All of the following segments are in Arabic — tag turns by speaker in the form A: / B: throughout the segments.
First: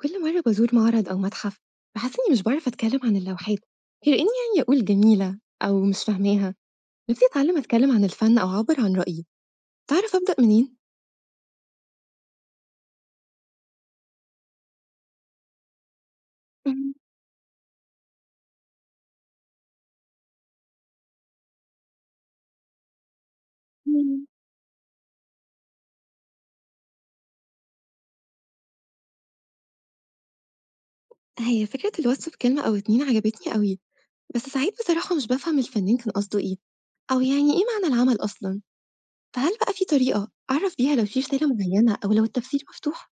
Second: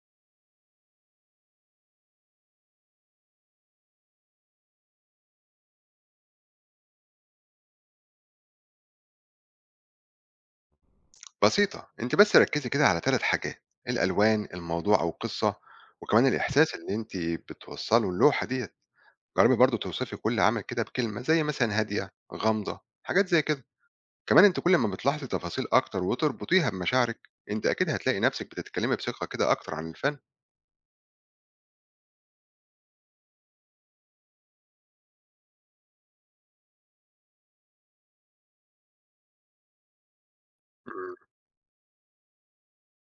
A: كل مرة بازور معرض أو متحف بحس إني مش بعرف أتكلم عن اللوحات غير إني يعني أقول جميلة أو مش فاهماها. نفسي أتعلم أتكلم عن الفن أو أعبر عن رأيي. تعرف أبدأ منين؟
B: بسيطة، انت بس ركزي كده على ثلاث حاجات: الألوان، الموضوع أو القصة، وكمان الإحساس اللي انت بتوصله اللوحة ديت. جربي برضو توصفي كل عمل كده بكلمة، زي مثلا هادية، غامضة، حاجات زي كده.
A: مم.
B: كمان انت كل ما بتلاحظي تفاصيل أكتر وتربطيها بمشاعرك، انت أكيد هتلاقي نفسك بتتكلمي بثقة كده أكتر عن الفن.
A: هي فكرة الوصف بكلمة أو اتنين عجبتني قوي، بس ساعات بصراحة مش بفهم الفنان كان قصده إيه، أو يعني إيه معنى العمل أصلا. فهل بقى في طريقة أعرف بيها لو
B: مم.
A: في رسالة معينة أو لو التفسير مفتوح؟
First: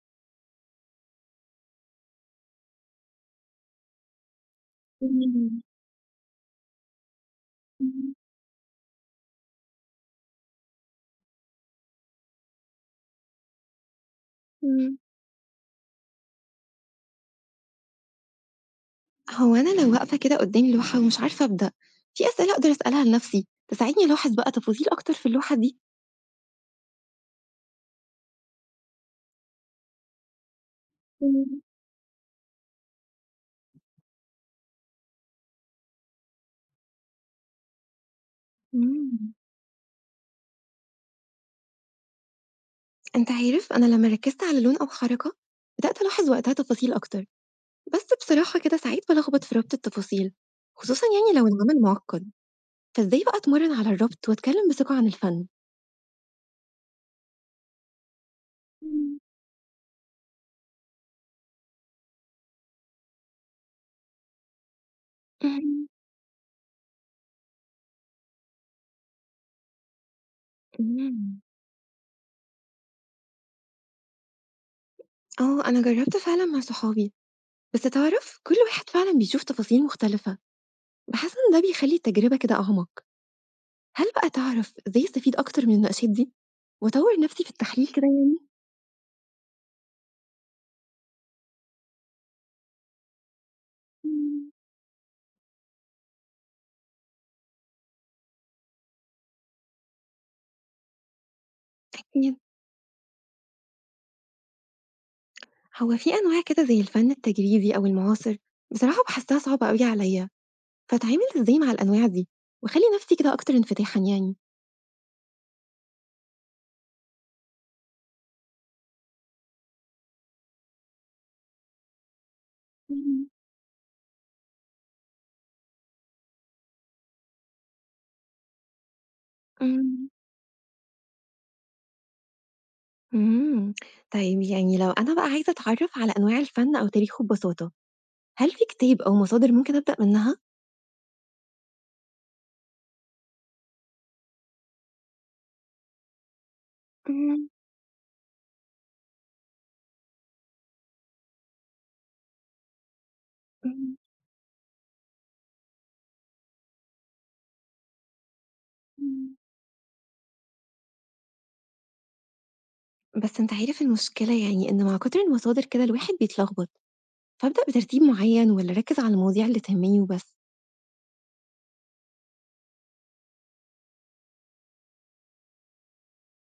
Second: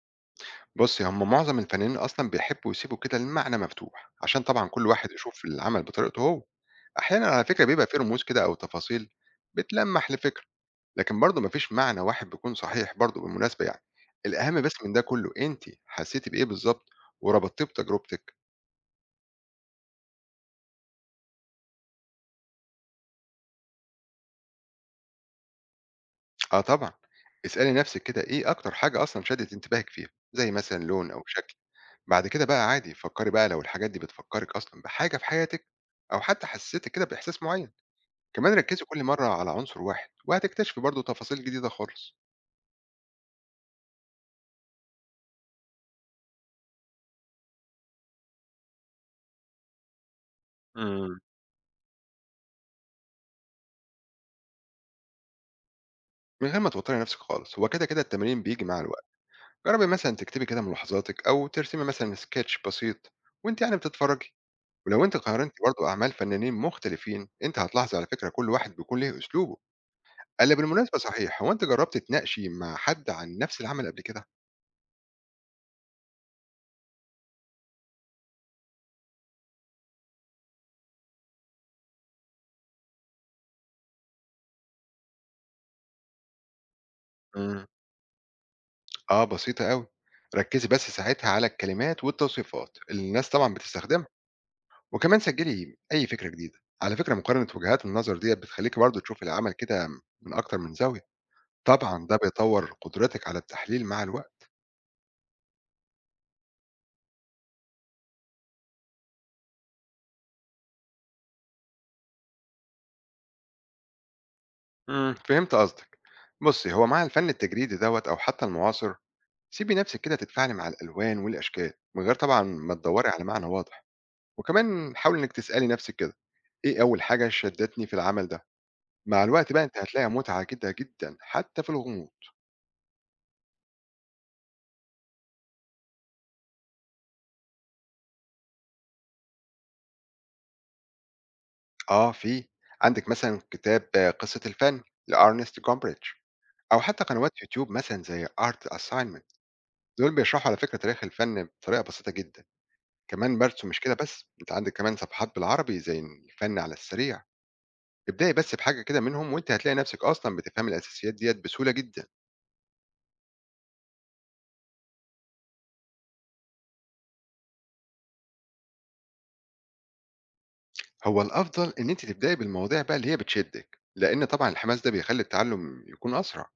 B: بصي، هم معظم الفنانين أصلا بيحبوا يسيبوا كده المعنى مفتوح، عشان طبعا كل واحد يشوف
A: مم.
B: العمل بطريقته هو. أحيانا على فكرة بيبقى فيه رموز كده أو تفاصيل بتلمح لفكرة، لكن برضه ما فيش معنى واحد بيكون صحيح برضه بالمناسبة يعني، الأهم بس من
A: مم.
B: ده كلّه أنتِ حسّيتِ بإيه بالضبط وربطتيه بتجربتِك؟
A: هو أنا لو واقفة كده قدّامي لوحة ومش عارفة أبدأ، في أسئلة أقدر أسألها لنفسي تساعدني ألاحظ بقى تفاصيل أكتر في اللوحة دي.
B: آه طبعًا، اسألي نَفْسِك كده إيه أكتر حاجة أصلًا شدِّت انتباهِك فيها، زي مثلًا لون أو شكل.
A: إمم.
B: بعد كده بقى عادي فكّري بقى لو الحاجات دي بتفكّرِك أصلًا بحاجة في حياتِك أو حتى حسّستِك كده بإحساس معيّن. كمان ركّزي كل مرّة
A: إمم.
B: على عنصر واحد وهتكتشفي برضه تفاصيل جديدة خالص.
A: أنت عارف أنا لمّا ركّزت على لون أو حركة، بدأت ألاحظ وقتها تفاصيل أكتر، بس بصراحة كده ساعات بالخبط في ربط التفاصيل، خصوصًا
B: إمم.
A: يعني لو العمل معقد، فإزاي بقى أتمرن على الربط وأتكلم بثقة عن الفن؟
B: من غير ما توتّري نَفْسِك خالص، هو كده، كده التمرين بييجي مع الوقت.
A: إمم.
B: جربي مثلا تكتبي كده ملاحظاتك او ترسمي مثلا سكتش بسيط وانت يعني بتتفرجي. ولو انت قارنتي
A: اهم.
B: برضه اعمال فنانين مختلفين، انت هتلاحظي على فكره كل واحد بيكون ليه اسلوبه. قال بالمناسبه
A: إمم.
B: صحيح، هو انت جربت تناقشي مع حد عن نفس العمل قبل كده؟
A: آه، أنا جرّبت فعلًا مع صحابي، بس تعرف كل واحد فعلًا بيشوف تفاصيل مختلفة، باحس إن ده بيخلّي التجربة كده أعمق. هل بقى تعرف إزاي أستفيد أكتر من المناقشات دي وأطور نفسي في
B: امم
A: التحليل كده يعني؟
B: اه بسيطه قوي. ركزي بس ساعتها على الكلمات والتوصيفات اللي الناس طبعا بتستخدمها،
A: إمم.
B: وكمان سجلي اي فكره جديده. على فكره مقارنه وجهات النظر ديت بتخليكي برضه تشوفي العمل كده من اكتر من زاويه. طبعا ده
A: أكيد.
B: بيطور قدرتك على التحليل مع الوقت.
A: هو في أنواع كده زي الفن التجريدي أو المعاصر، بصراحة باحسّها صعبة أوي عليَّ، فأتعامل إزاي مع الأنواع دي وأخلّي نفسي كده أكتر انفتاحًا يعني؟
B: امم، فهمت قصدك. بصي، هو مع الفن التجريدي دوت او حتى المعاصر، سيبي نفسك كده تتفاعلي مع الالوان والاشكال من غير طبعا ما تدوري على
A: إمم.
B: معنى واضح. وكمان حاولي انك تسالي نفسك كده: ايه اول حاجه شدتني في العمل ده؟ مع الوقت بقى انت
A: إمم.
B: هتلاقي متعه جدا جدا حتى في الغموض.
A: إمم. طيب يعني لو أنا بقى عايزة أتعرف على أنواع الفن أو تاريخه ببساطة، هل في كتاب أو مصادر ممكن أبدأ منها؟
B: اه في. عندك مثلا كتاب آه، قصه الفن لارنست جومبريدج، او حتى قنوات
A: إمم.
B: يوتيوب مثلا زي ارت اساينمنت. دول بيشرحوا على فكره تاريخ الفن بطريقه بسيطه جدا، كمان برسم. مش
A: إمم.
B: كده بس، أنتِ عندِك كمان صفحات بالعربي زي الفن على السريع. ابدئي بس بحاجة كده منهم
A: إمم.
B: وأنتِ هتلاقي نفسِك أصلًا بتفهمي الأساسيات ديّة بسهولة جدًا.
A: بس أنت عارف المشكلة يعني إن مع كتر المصادر كده الواحد بيتلخبط. فابدأ بترتيب معين والّا أركّز على المواضيع اللي تهمني وبس؟
B: هو الأفضل إن أنتِ تبدئي بالمواضيع بقى اللي هي بتشدِّك، لإن طبعًا الحماس ده بيخلّي التعلم يكون أسرع.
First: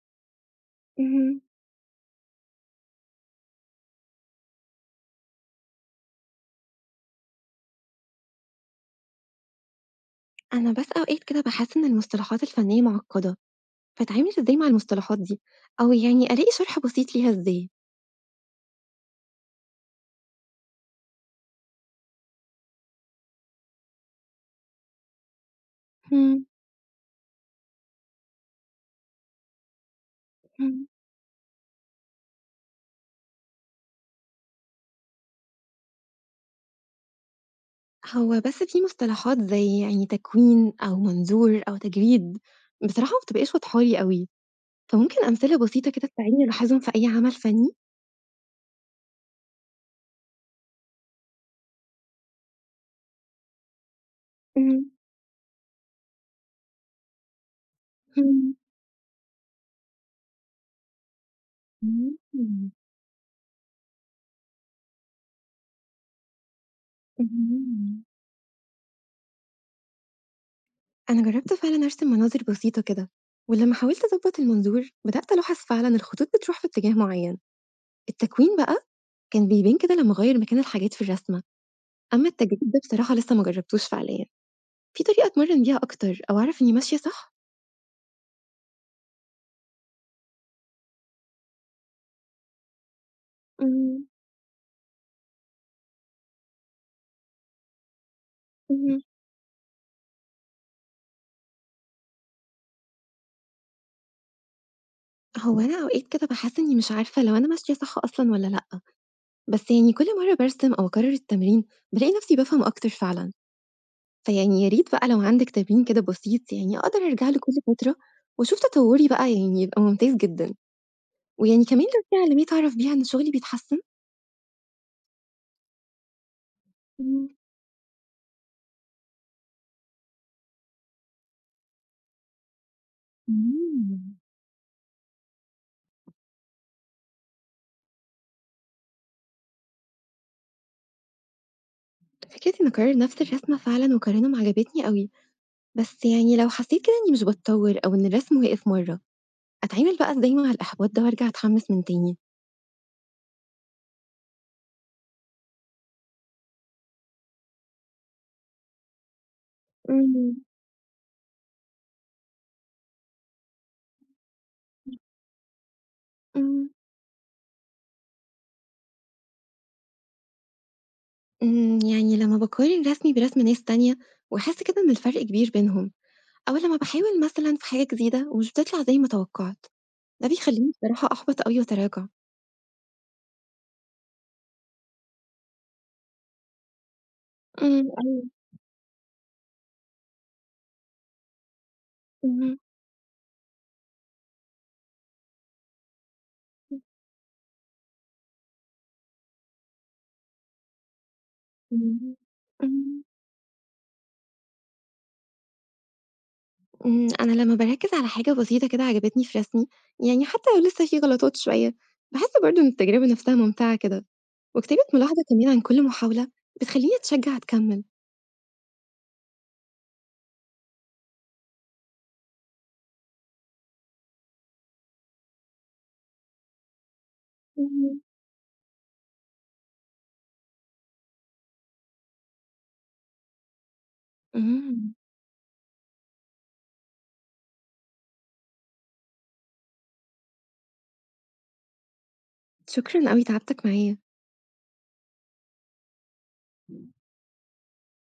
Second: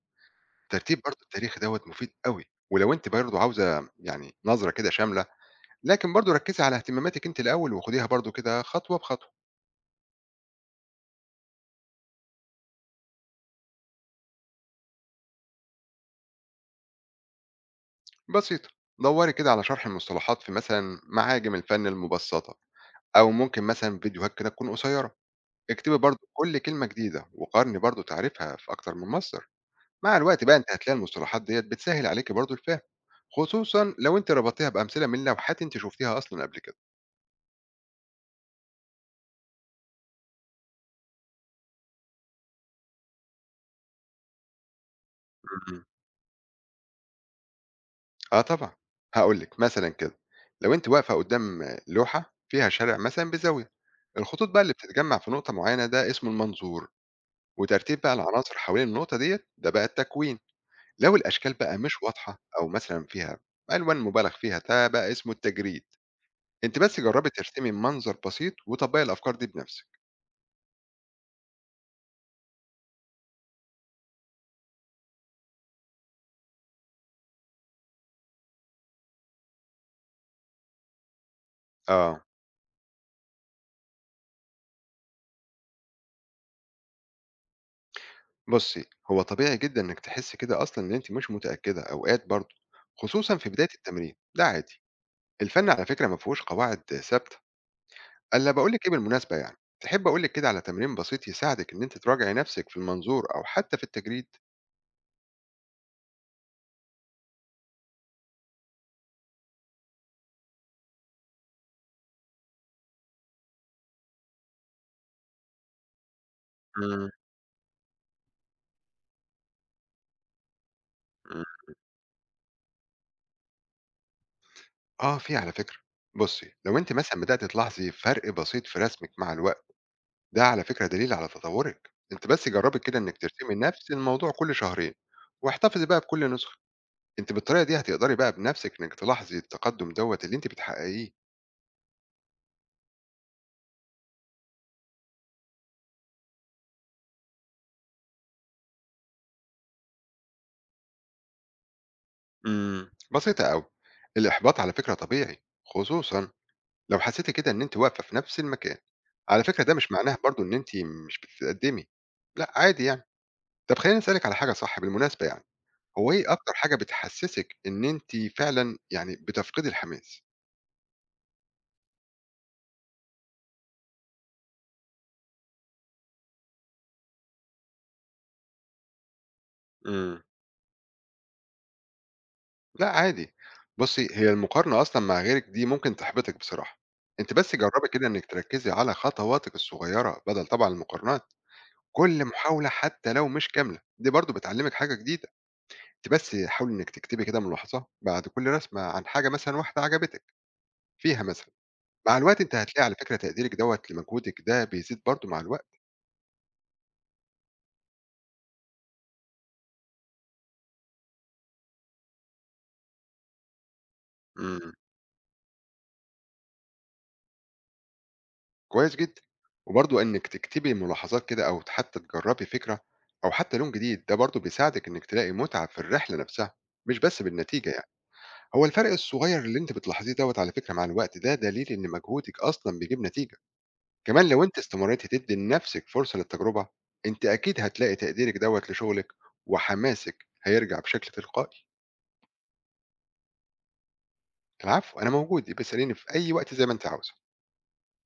B: الترتيب برضه
A: اهم.
B: التاريخي دوّة مفيد أوي، ولو أنتِ برضه عاوزة يعني نظرة كده شاملة. لكن برضه ركّزي على اهتماماتِك أنتِ الأول، وخديها برضه كده خطوة بخطوة.
A: أنا بس أوقات كده باحس إن المصطلحات الفنية معقدة، فاتعامل إزاي مع المصطلحات دي؟ أو يعني ألاقي شرح بسيط ليها إزاي؟
B: بسيطة، دوّري كده على شرح المصطلحات في مثلًا معاجم الفن المبسّطة، أو ممكن مثلًا فيديوهات كده تكون قصيرة. اكتبي برضو
A: إمم.
B: كل كلمة جديدة وقارني برضو تعريفها في أكتر من مصدر. مع الوقت بقى أنت
A: إمم.
B: هتلاقي المصطلحات ديت بتسهل عليكي برضو الفهم، خصوصا لو أنت ربطتيها بأمثلة من لوحات أنت شفتيها أصلا قبل كده.
A: هو بس في مصطلحات زي يعني تكوين أو منظور أو تجريد، بصراحة ما بتبقاش واضحة لي أوي، فممكن أمثلة
B: مم.
A: بسيطة كده تساعدني ألاحظهم في أي عمل فني؟
B: آه طبعا، هقول لك مثلا كده: لو أنت واقفة قدام لوحة فيها شارع مثلا بزاوية، الخطوط بقى اللي
A: إمم.
B: بتتجمع في نقطة معينة ده اسمه المنظور. وترتيب بقى
A: إمم.
B: العناصر حوالين النقطة ديت ده بقى التكوين. لو الأشكال بقى مش واضحة أو
A: إمم.
B: مثلا فيها ألوان مبالغ فيها، ده بقى اسمه التجريد. أنتِ بس جرّبي ترسمي
A: اهم.
B: منظر بسيط وطبّقي الأفكار دي بنفسِك.
A: أنا جربت فعلًا أرسم مناظر بسيطة كده، ولما حاولت أضبط المنظور بدأت ألاحظ فعلًا الخطوط بتروح في اتجاه معين، التكوين بقى كان بيبان كده لما أغير مكان الحاجات في الرسمة،
B: آه،
A: أما التجديد ده بصراحة لسه ما جربتوش فعليًا، في طريقة أتمرن بيها أكتر أو أعرف إني ماشية صح؟
B: بُصّي، هو طبيعي جدًا إنِّك تحسّي كده أصلًا إن أنتِ مش متأكدة أوقات برضه، خصوصًا في بداية
A: إمم.
B: التمرين، ده عادي. الفَن على فكرة ما فيهوش قواعد ثابتة. ألّا باقول لِك إيه
A: اهم.
B: بالمناسبة يعني، تحبّي أقول لِك كده على تمرين بسيط يساعدِك إن أنتِ تراجعي نفسِك في المنظور أو حتّى في التجريد؟
A: هو أنا أوقات كده باحس إني مش عارفة لو أنا ماشية صح أصلًا والّا لأ، بس يعني كل مرة بارسم أو أكرر التمرين بالاقي نفسي بافهم أكتر فعلًا. فيعني يا ريت بقى لو عندِك تمرين كده بسيط يعني أقدر
B: إمم،
A: أرجع له كل فترة وأشوف تطوُّري بقى يعني يبقى ممتاز جدًا،
B: إمم.
A: ويعني كمان لو في علامات أعرف بيها إن شغلي بيتحسن.
B: آه، في على فكرة. بُصّي، لو أنتِ مثلًا
A: إمم.
B: بدأتِ تلاحظي فرق بسيط في رسمِك مع الوقت، ده على فكرة دليل على تطورِك. أنتِ بس جرّبي كده إنِّك ترسمي نفس
A: إمم.
B: الموضوع كل شهرين، واحتفظي بقى بكل نسخة. أنتِ بالطريقة دي هتقدري بقى بنفسِك إنِّك تلاحظي التقدُّم دوّة اللي أنتِ بتحققيه.
A: فكرة إني أكرر نفس الرسمة فعلًا وأكررهم عجبتني أوي، بس يعني لو حسيت كده إني مش باتطوّر أو إن الرسم وقف مرّة، أتعامل بقى إزاي مع الإحباط ده وأرجع أتحمس من تاني؟
B: إمم، بسيطة أوي. الإحباط على فكرة طبيعي، خصوصًا لو حسيتِ كده إن أنتِ واقفة في نفس المكان، على فكرة ده مش معناه
A: إمم.
B: برضه إن أنتِ مش بتتقدّمي، لأ عادي يعني. طَب خلّيني أسألِك على حاجة صح بالمناسبة يعني، هو إيه أكتر
A: إمم.
B: حاجة بتحسّسِك إن أنتِ فعلًا يعني بتفقدي الحماس؟
A: إمم، يعني لمّا باقارن رسمي برسم ناس تانية وأحس كده إن الفرق كبير بينهم، أو لمّا باحاول مثلًا في حاجة جديدة ومش بتطلع زي ما توقعت.
B: إمم.
A: ده بيخلّيني بصراحة أحبط أوي وأتراجع.
B: لأ عادي، بُصّي هي المقارنة أصلًا مع غيرِك دي ممكن تحبطِك بصراحة. أنتِ بس
A: إمم،
B: جرّبي كده
A: أيوه.
B: إنِّك تركّزي على خطواتِك الصغيّرة بدل طبعًا المقارنات. كل
A: اهم.
B: محاولة حتى لو مش كاملة، دي برضه بتعلّمِك حاجة جديدة. أنتِ بس حاولي إنِّك تكتبي كده ملاحظة بعد كل رسمة عن حاجة مثلًا واحدة عجبتِك فيها مثلًا.
A: إمم.
B: مع الوقت أنتِ هتلاقي على
A: إمم.
B: فكرة تقديرِك دوّة لمجهودِك ده بيزيد برضه مع الوقت.
A: إمم، أنا لمّا باركّز على حاجة بسيطة كده عجبتني في رسمي، يعني حتى لو لسه في غلطات شوية، باحس برضه إن التجربة نفسها ممتعة كده،
B: إمم.
A: وكتابة ملاحظة كمان عن كل محاولة بتخلّيني أتشجع أكمّل.
B: كويس جدًا، وبرضه إنِّك تكتبي ملاحظات كده أو حتى تجرّبي فكرة أو حتى لون جديد، ده برضه بيساعدِك إنِّك تلاقي متعة في الرحلة نفسها، مش بس بالنتيجة يعني.
A: اهم.
B: هو الفرق الصغير اللي أنتِ بتلاحظيه دوّة على فكرة مع الوقت ده دليل إن مجهودِك أصلًا بيجيب نتيجة. كمان لو أنتِ
A: إمم،
B: استمريتِ تدّي لنفسِك فرصة للتجربة، أنتِ أكيد هتلاقي تقديرِك دوّة لشغلِك وحماسِك هيرجع بشكل تلقائي.
A: شكرًا أوي تعبتك معايا.
B: العفو، أنا موجود، يبقى اسأليني في أي وقت زي ما أنتِ عاوزة.